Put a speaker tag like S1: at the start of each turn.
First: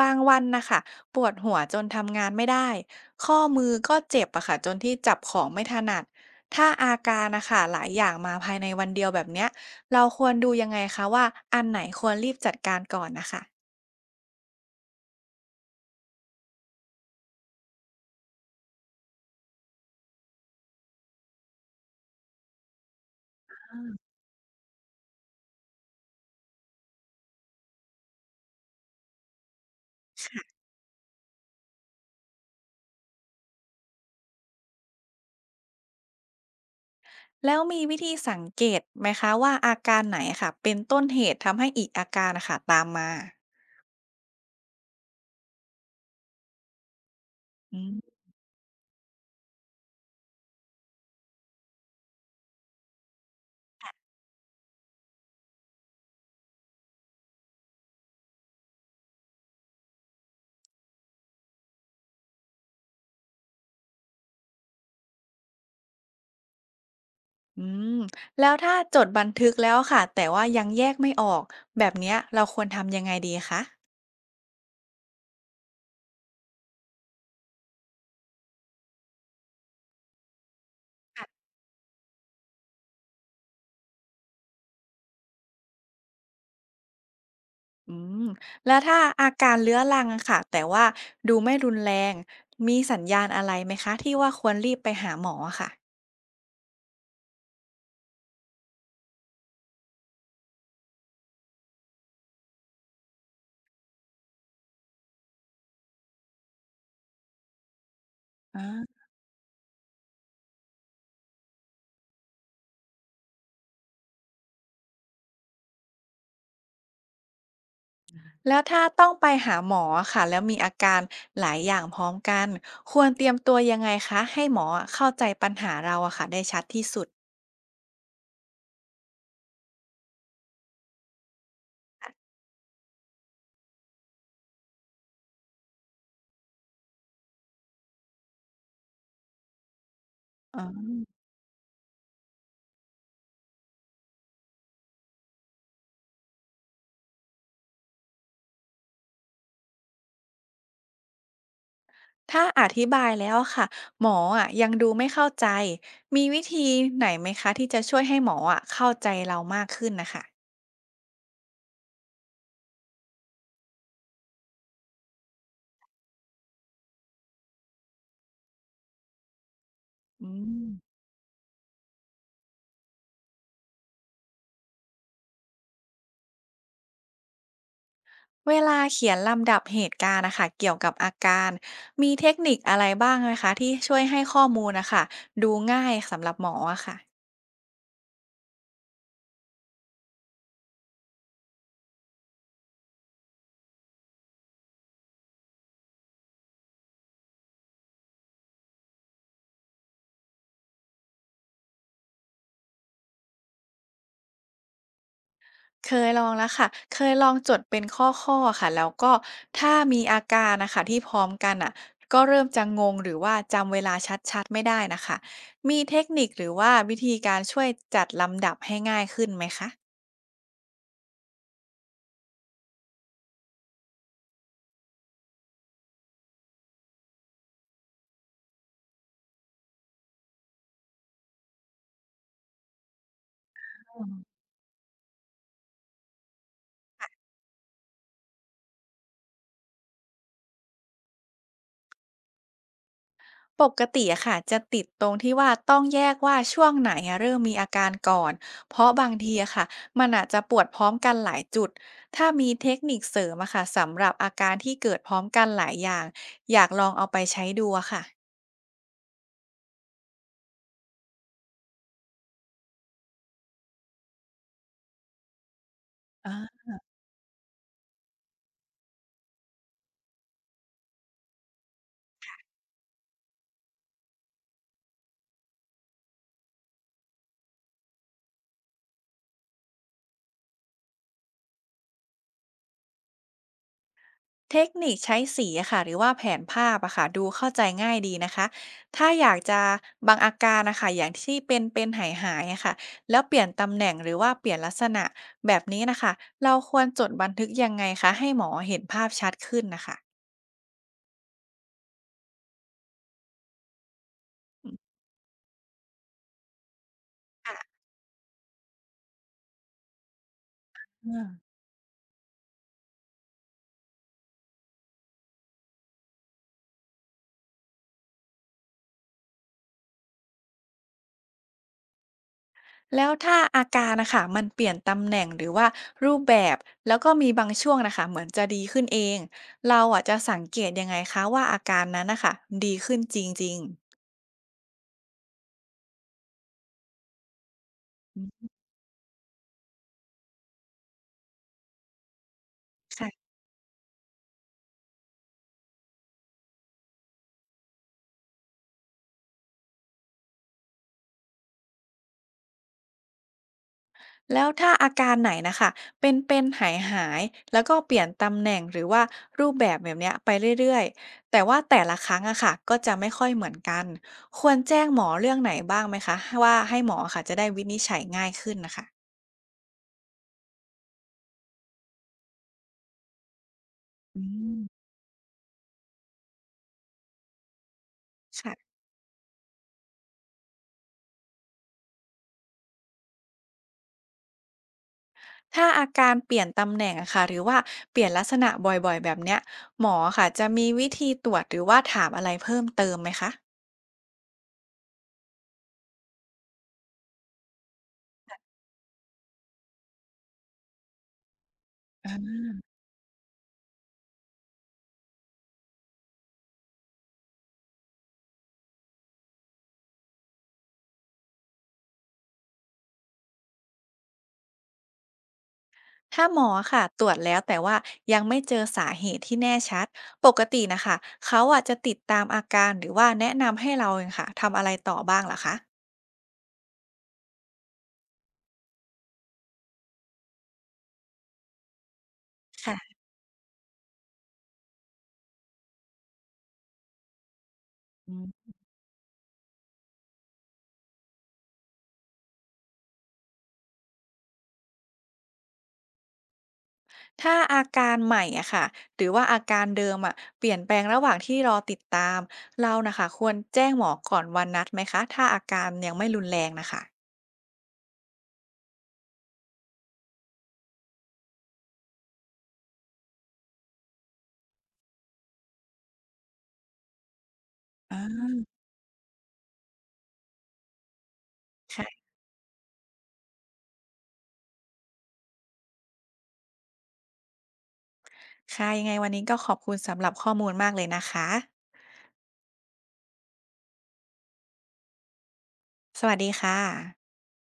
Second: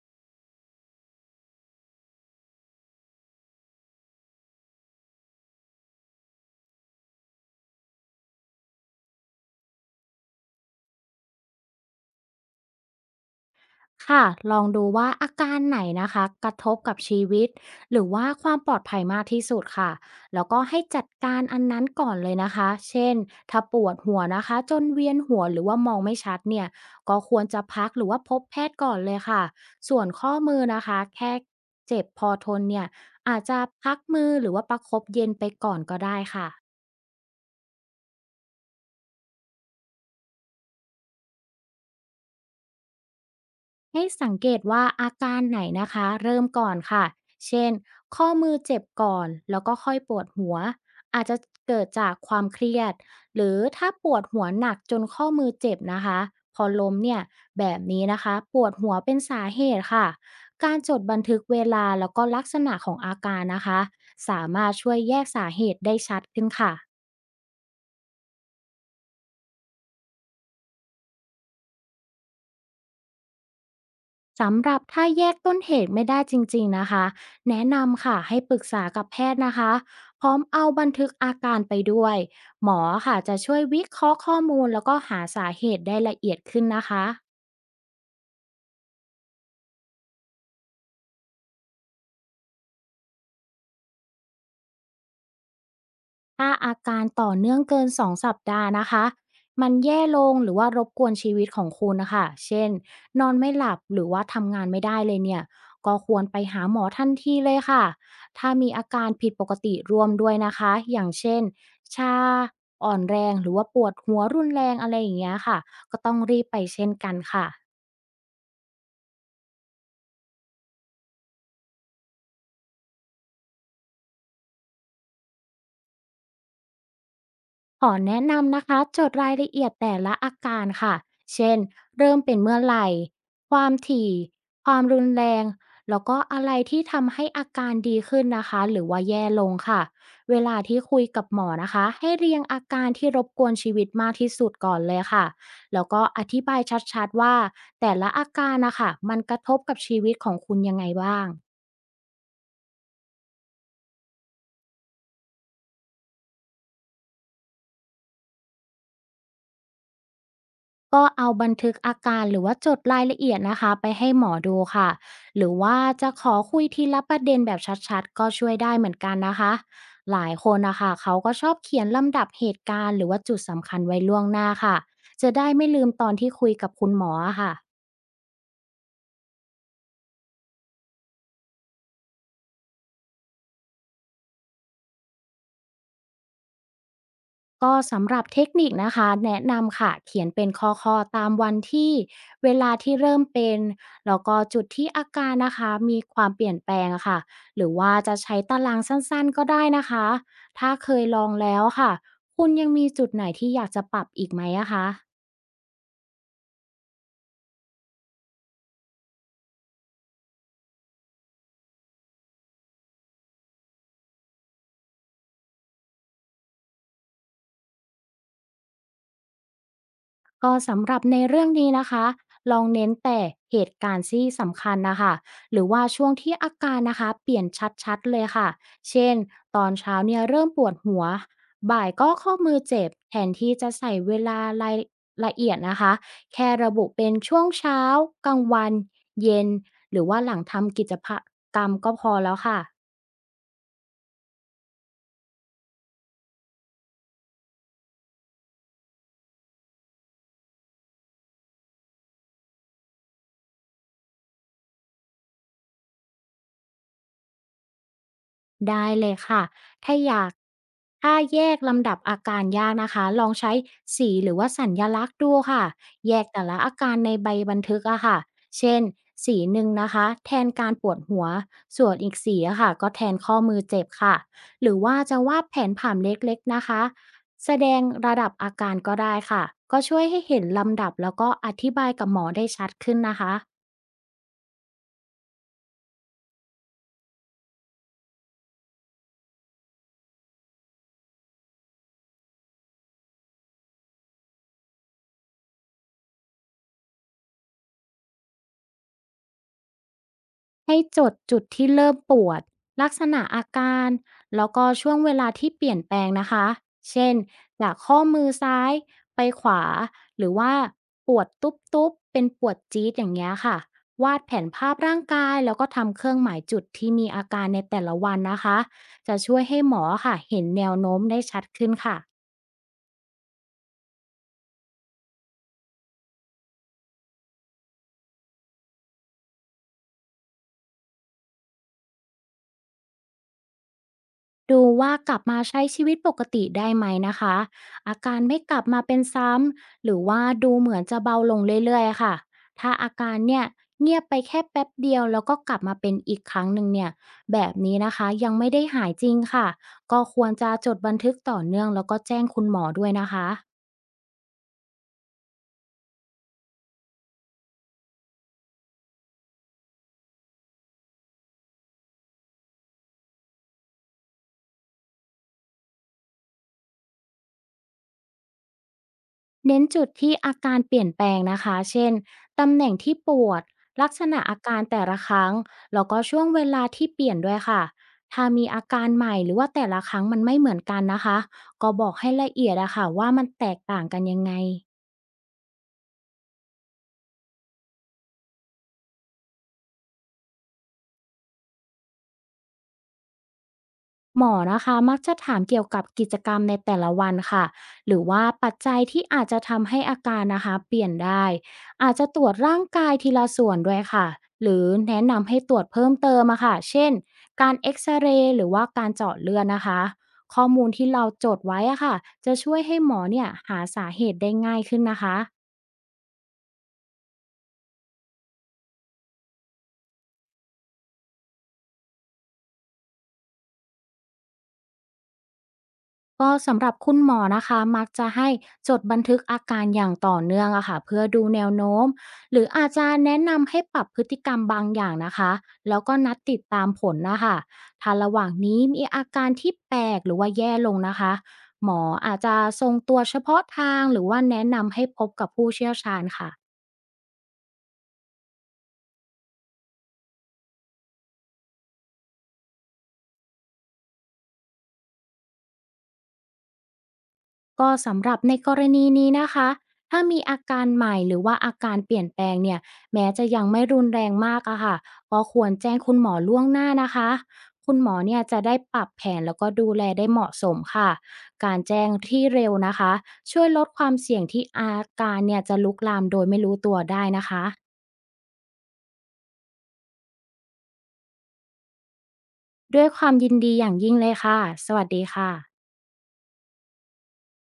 S1: บางวันนะคะปวดหัวจนทำงานไม่ได้ข้อมือก็เจ็บอะค่ะจนที่จับของไม่ถนัดถ้าอาการนะคะหลายอย่างมาภายในวันเดียวแบบเนี้ยเราควรดูยังไงคะว่าอันไหนควรรีบจัดการก่อนนะคะ
S2: ค่ะลองดูว่าอาการไหนนะคะกระทบกับชีวิตหรือว่าความปลอดภัยมากที่สุดค่ะแล้วก็ให้จัดการอันนั้นก่อนเลยนะคะเช่นถ้าปวดหัวนะคะจนเวียนหัวหรือว่ามองไม่ชัดเนี่ยก็ควรจะพักหรือว่าพบแพทย์ก่อนเลยค่ะส่วนข้อมือนะคะแค่เจ็บพอทนเนี่ยอาจจะพักมือหรือว่าประคบเย็นไปก่อนก็ได้ค่ะ
S1: แล้วมีวิธีสังเกตไหมคะว่าอาการไหนอะค่ะเป็นต้นเหตุทำให้อีกอาการนะคะตามมา
S2: ให้สังเกตว่าอาการไหนนะคะเริ่มก่อนค่ะเช่น
S1: อืม
S2: ข้อมือเจ็บก่อนแล้วก็ค่อยปวดหัวอาจจะเกิดจากความเครียดหรือถ้าปวดหัวหนักจนข้อมือเจ็บนะคะพอล้มเนี่ยแบบนี้นะคะปวดหัวเป็นสาเหตุค่ะการจดบันทึกเวลาแล้วก็ลักษณะของอาการนะคะสามารถช่วยแยกสาเหตุได้ชัดขึ้นค่ะ
S1: อืมแล้วถ้าจดบันทึกแล้วค่ะแต่ว่ายังแยกไม่ออกแบบเนี้ยเราควรทำยังไงดีคะ
S2: สำหรับถ้าแยกต้นเหตุไม่ได้จริงๆนะคะแนะนำค่ะให้ปรึกษากับแพทย์นะคะพร้อมเอาบันทึกอาการไปด้วยหมอค่ะจะช่วยวิเคราะห์ข้อมูลแล้วก็หาสาเหตุได้ละเอียดขึ้นนะคะ
S1: อืมแล้วถ้าอาการเรื้อรังอะค่ะแต่ว่าดูไม่รุนแรงมีสัญญาณอะไรไหมคะที่ว่าควรรีบไปหาหมออะค่ะ
S2: ถ้าอาการต่อเนื่องเกิน2สัปดาห์นะคะมันแย่ลงหรือว่ารบกวนชีวิตของคุณนะคะเช่น นอนไม่หลับหรือว่าทำงานไม่ได้เลยเนี่ย ก็ควรไปหาหมอทันทีเลยค่ะ ถ้า
S1: อ่
S2: มีอา
S1: า
S2: การผิดปกติรวมด้วยนะคะ อย่างเช่นชาอ่อนแรงหรือว่าปวดหัวรุนแรงอะไรอย่างเงี้ยค่ะ ก็ต้องรีบไปเช่นกันค่ะ
S1: แล้วถ้าต้องไปหาหมออะค่ะแล้วมีอาการหลายอย่างพร้อมกันควรเตรียมตัวยังไงคะให้หมออะเข้าใจปัญหาเราอะค่ะได้ชัดที่สุด
S2: ขอแนะนำนะคะจดรายละเอียดแต่ละอาการค่ะเช่นเริ่มเป็นเมื่อไหร่ความถี่ความรุนแรงแล้วก็อะไรที่ทำให้อาการดีขึ้นนะคะหรือว่าแย่ลงค่ะเวลา
S1: อา
S2: ที่คุยกับหมอนะคะให้เรียงอาการที่รบกวนชีวิตมากที่สุดก่อนเลยค่ะแล้วก็อธิบายชัดๆว่าแต่ละอาการนะคะมันกระทบกับชีวิตของคุณยังไงบ้าง
S1: ถ้าอธิบายแล้วอะค่ะหมออะยังดูไม่เข้าใจมีวิธีไหนไหมคะที่จะช่วยให้หมออะเข้าใจเรามากขึ้นนะคะ
S2: ก็เอาบันทึกอาการหรือว่าจดรายละเอียดนะคะไปให้หมอดูค่ะหรือว่าจะขอคุยทีละประเด็นแบบชัดๆก็ช่วยได้เหมือนกันนะคะหลา
S1: อื
S2: ยคน
S1: ม
S2: นะคะเขาก็ชอบเขียนลำดับเหตุการณ์หรือว่าจุดสำคัญไว้ล่วงหน้าค่ะจะได้ไม่ลืมตอนที่คุยกับคุณหมออะค่ะ
S1: เวลาเขียนลำดับเหตุการณ์นะคะเกี่ยวกับอาการมีเทคนิคอะไรบ้างไหมคะที่ช่วยให้ข้อมูลนะคะดูง่ายสำหรับหมออะค่ะ
S2: ก็สำหรับเทคนิคนะคะแนะนำค่ะเขียนเป็นข้อๆตามวันที่เวลาที่เริ่มเป็นแล้วก็จุดที่อาการนะคะมีความเปลี่ยนแปลงอะค่ะหรือว่าจะใช้ตารางสั้นๆก็ได้นะคะถ้าเคยลองแล้วค่ะคุณยังมีจุดไหนที่อยากจะปรับอีกไหมอะคะ
S1: เคยลองแล้วค่ะเคยลองจดเป็นข้อๆค่ะแล้วก็ถ้ามีอาการนะคะที่พร้อมกันอ่ะก็เริ่มจะงงหรือว่าจำเวลาชัดๆไม่ได้นะคะมีเทคนิคหรือว่าวิธีการช่วยจัดลำดับให้ง่ายขึ้นไหมคะ
S2: ก็สำหรับในเรื่องนี้นะคะ ลองเน้นแต่เหตุการณ์ที่สำคัญนะคะ หรือว่าช่วงที่อาการนะคะเปลี่ยนชัดๆเลยค่ะ เช่น ตอนเช้าเนี่ยเริ่มปวดหัว บ่ายก็ข้อมือเจ็บแทนที่จะใส่เวลารายละเอียดนะคะ แค่ระบุเป็นช่วงเช้ากลางวัน เย็น หรือว่าหลังทำกิจกรรมก็พอแล้วค่ะ
S1: ปกติอะค่ะจะติดตรงที่ว่าต้องแยกว่าช่วงไหนอะเริ่มมีอาการก่อนเพราะบางทีอะค่ะมันอาจจะปวดพร้อมกันหลายจุดถ้ามีเทคนิคเสริมอะค่ะสำหรับอาการที่เกิดพร้อมกันหลายอย่างอยากลองเอาไปใช้ดูอะค่ะ
S2: ได้เลยค่ะ ถ้าอยากถ้าแยกลำดับอาการยากนะคะลองใช้สีหรือว่าสัญลักษณ์ดูค่ะ แยกแต่ละ
S1: อา
S2: อาการในใบบันทึกอะค่ะเช่นสีหนึ่งนะคะแทนการปวดหัวส่วนอีกสีอะค่ะก็แทนข้อมือเจ็บค่ะ หรือว่าจะวาดแผนผังเล็กๆนะคะ แสดงระดับอาการก็ได้ค่ะก็ช่วยให้เห็นลำดับแล้วก็อธิบายกับหมอได้ชัดขึ้นนะคะ
S1: เทคนิคใช้สีอะค่ะหรือว่าแผนภาพอะค่ะดูเข้าใจง่ายดีนะคะถ้าอยากจะบางอาการนะคะอย่างที่เป็นเป็นหายๆอะค่ะแล้วเปลี่ยนตำแหน่งหรือว่าเปลี่ยนลักษณะแบบนี้นะคะเราควรจดบันทึกยังไงคะให้หมอเห็นภาพชัดขึ้นนะคะ
S2: ให้จดจุดที่เริ่มปวดลักษณะอาการแล้วก็
S1: อืม
S2: ช่วงเวลาที่เปลี่ยนแปลงนะคะเช่นจา
S1: ค่ะ
S2: กข้อมือซ้ายไปขวาหรือว่า
S1: อ
S2: ปวด
S1: ม
S2: ตุ๊บๆเป็นปวดจี๊ดอย่างเงี้ยค่ะวาดแผนภาพร่างกายแล้วก็ทำเครื่องหมายจุดที่มีอาการในแต่ละวันนะคะจะช่วยให้หมอค่ะเห็นแนวโน้มได้ชัดขึ้นค่ะ
S1: แล้วถ้าอาการนะคะมันเปลี่ยนตำแหน่งหรือว่ารูปแบบแล้วก็มีบางช่วงนะคะเหมือนจะดีขึ้นเองเราอะจะสังเกตยังไงคะว่าอาการนั้นนะคะดีขึ้นจริงๆ
S2: ดูว่ากลับมาใช้ชีวิตปกติได้ไหมนะคะอาการไม่กลับมาเป็นซ้ำหรือว่าดูเหมือนจะเบาลงเรื่อยๆค่ะถ้าอาการ
S1: ค่ะ
S2: เนี่ยเงียบไปแค่แป๊บเดียวแล้วก็กลับมาเป็นอีกครั้งหนึ่งเนี่ยแบบนี้นะคะยังไม่ได้หายจริงค่ะก็ควรจะจดบันทึกต่อเนื่องแล้วก็แจ้งคุณหมอด้วยนะคะ
S1: แล้วถ้าอาการไหนนะคะเป็นๆหายๆแล้วก็เปลี่ยนตำแหน่งหรือว่ารูปแบบแบบเนี้ยไปเรื่อยๆแต่ว่าแต่ละครั้งอะค่ะก็จะไม่ค่อยเหมือนกันควรแจ้งหมอเรื่องไหนบ้างไหมคะว่าให้หมอค่ะจะได้วินิจฉัยง่ายขึ้นนะคะ
S2: เน้นจุดที่อาการเปลี่ยนแปลงนะคะ เช่น ตำแหน่งที่ปวด ลักษณะ
S1: อื
S2: อาการแต่
S1: ม
S2: ละครั้ง แล้วก็ช่วงเวลาที่เปลี่ยนด้วยค่ะถ้ามีอา
S1: ค่ะ
S2: การใหม่หรือว่าแต่ละครั้งมันไม่เหมือนกันนะคะ ก็บอกให้ละเอียดอะค่ะว่ามันแตกต่างกันยังไง
S1: ถ้าอาการเปลี่ยนตำแหน่งอะค่ะหรือว่าเปลี่ยนลักษณะบ่อยๆแบบเนี้ยหมอค่ะจะมีวิธีตรวจหรือว่าถามอะไรเพิ่มเติมไหมคะ
S2: หมอนะคะมักจะถามเกี่ยวกับกิจกรรมในแต่ละวันค่ะหรือว่าปัจจัยที่อาจจะทำให้อาการนะคะเปลี่ยนได้อาจจะตรวจร่างกายทีละส่วนด้วยค่ะหรือแนะนำให้ตรวจเพิ่มเติมอะค่ะเช่นการเอ็กซเรย์หรือว่าการเจาะเลือดนะคะข้อมูลที่เราจดไว้อะค่ะจะช่วยให้หมอเนี่ยหาสาเหตุได้ง่ายขึ้นนะคะ
S1: ถ้าหมอค่ะตรวจแล้วแต่ว่ายังไม่เจอสาเหตุที่แน่ชัดปกตินะคะเขาอาจจะติดตามอาการหรือว่าแนะนำให้เราเองค่ะทำอะไรต่อบ้างเหรอคะ
S2: ก็สำหรับคุณหมอนะคะมักจะให้จดบันทึกอาการอย่างต่อเนื่องอะค่ะเพื่อดูแนวโน้มหรืออาจจะ
S1: ค่ะ
S2: แนะนำให้ปรับพฤติกรรมบางอย่างนะคะแล้วก็นัดติดตามผลนะคะถ้าระห
S1: อื
S2: ว่าง
S1: ม
S2: นี้มีอาการที่แปลกหรือว่าแย่ลงนะคะหมออาจจะทรงตัวเฉพาะทางหรือว่าแนะนำให้พบกับผู้เชี่ยวชาญค่ะ
S1: ถ้าอาการใหม่อะค่ะหรือว่าอาการเดิมอะเปลี่ยนแปลงระหว่างที่รอติดตามเรานะคะควรแจ้งหมอก่อนวันนัดไหมคะถ้าอาการยังไม่รุนแรงนะคะ
S2: ก็สำหรับในกรณีนี้นะคะถ้ามีอาการใหม่หรือว่าอาการเปลี่ยนแปลงเนี่ยแม้จะยังไม่รุนแรงมากอะค่ะก็ควรแจ้งคุณหมอล่วงหน้านะคะคุณหมอ
S1: อ่
S2: เนี่ย
S1: า
S2: จะได้ปรับแผนแล้วก็ดูแลได้เหมาะสมค่ะการแจ้ง
S1: ค่ะ
S2: ที่เร็วนะคะช่วยลดความเสี่ยงที่อาการเนี่ยจะลุกลามโดยไม่รู้ตัวได้นะคะ
S1: ค่ะยังไงวันนี้ก็ขอบคุณสำหรับข้อมูลมากเลยนะคะ
S2: ด้วยความยินดีอย่างยิ่งเลยค่ะสวัสดีค่ะ
S1: สวัสดีค่ะ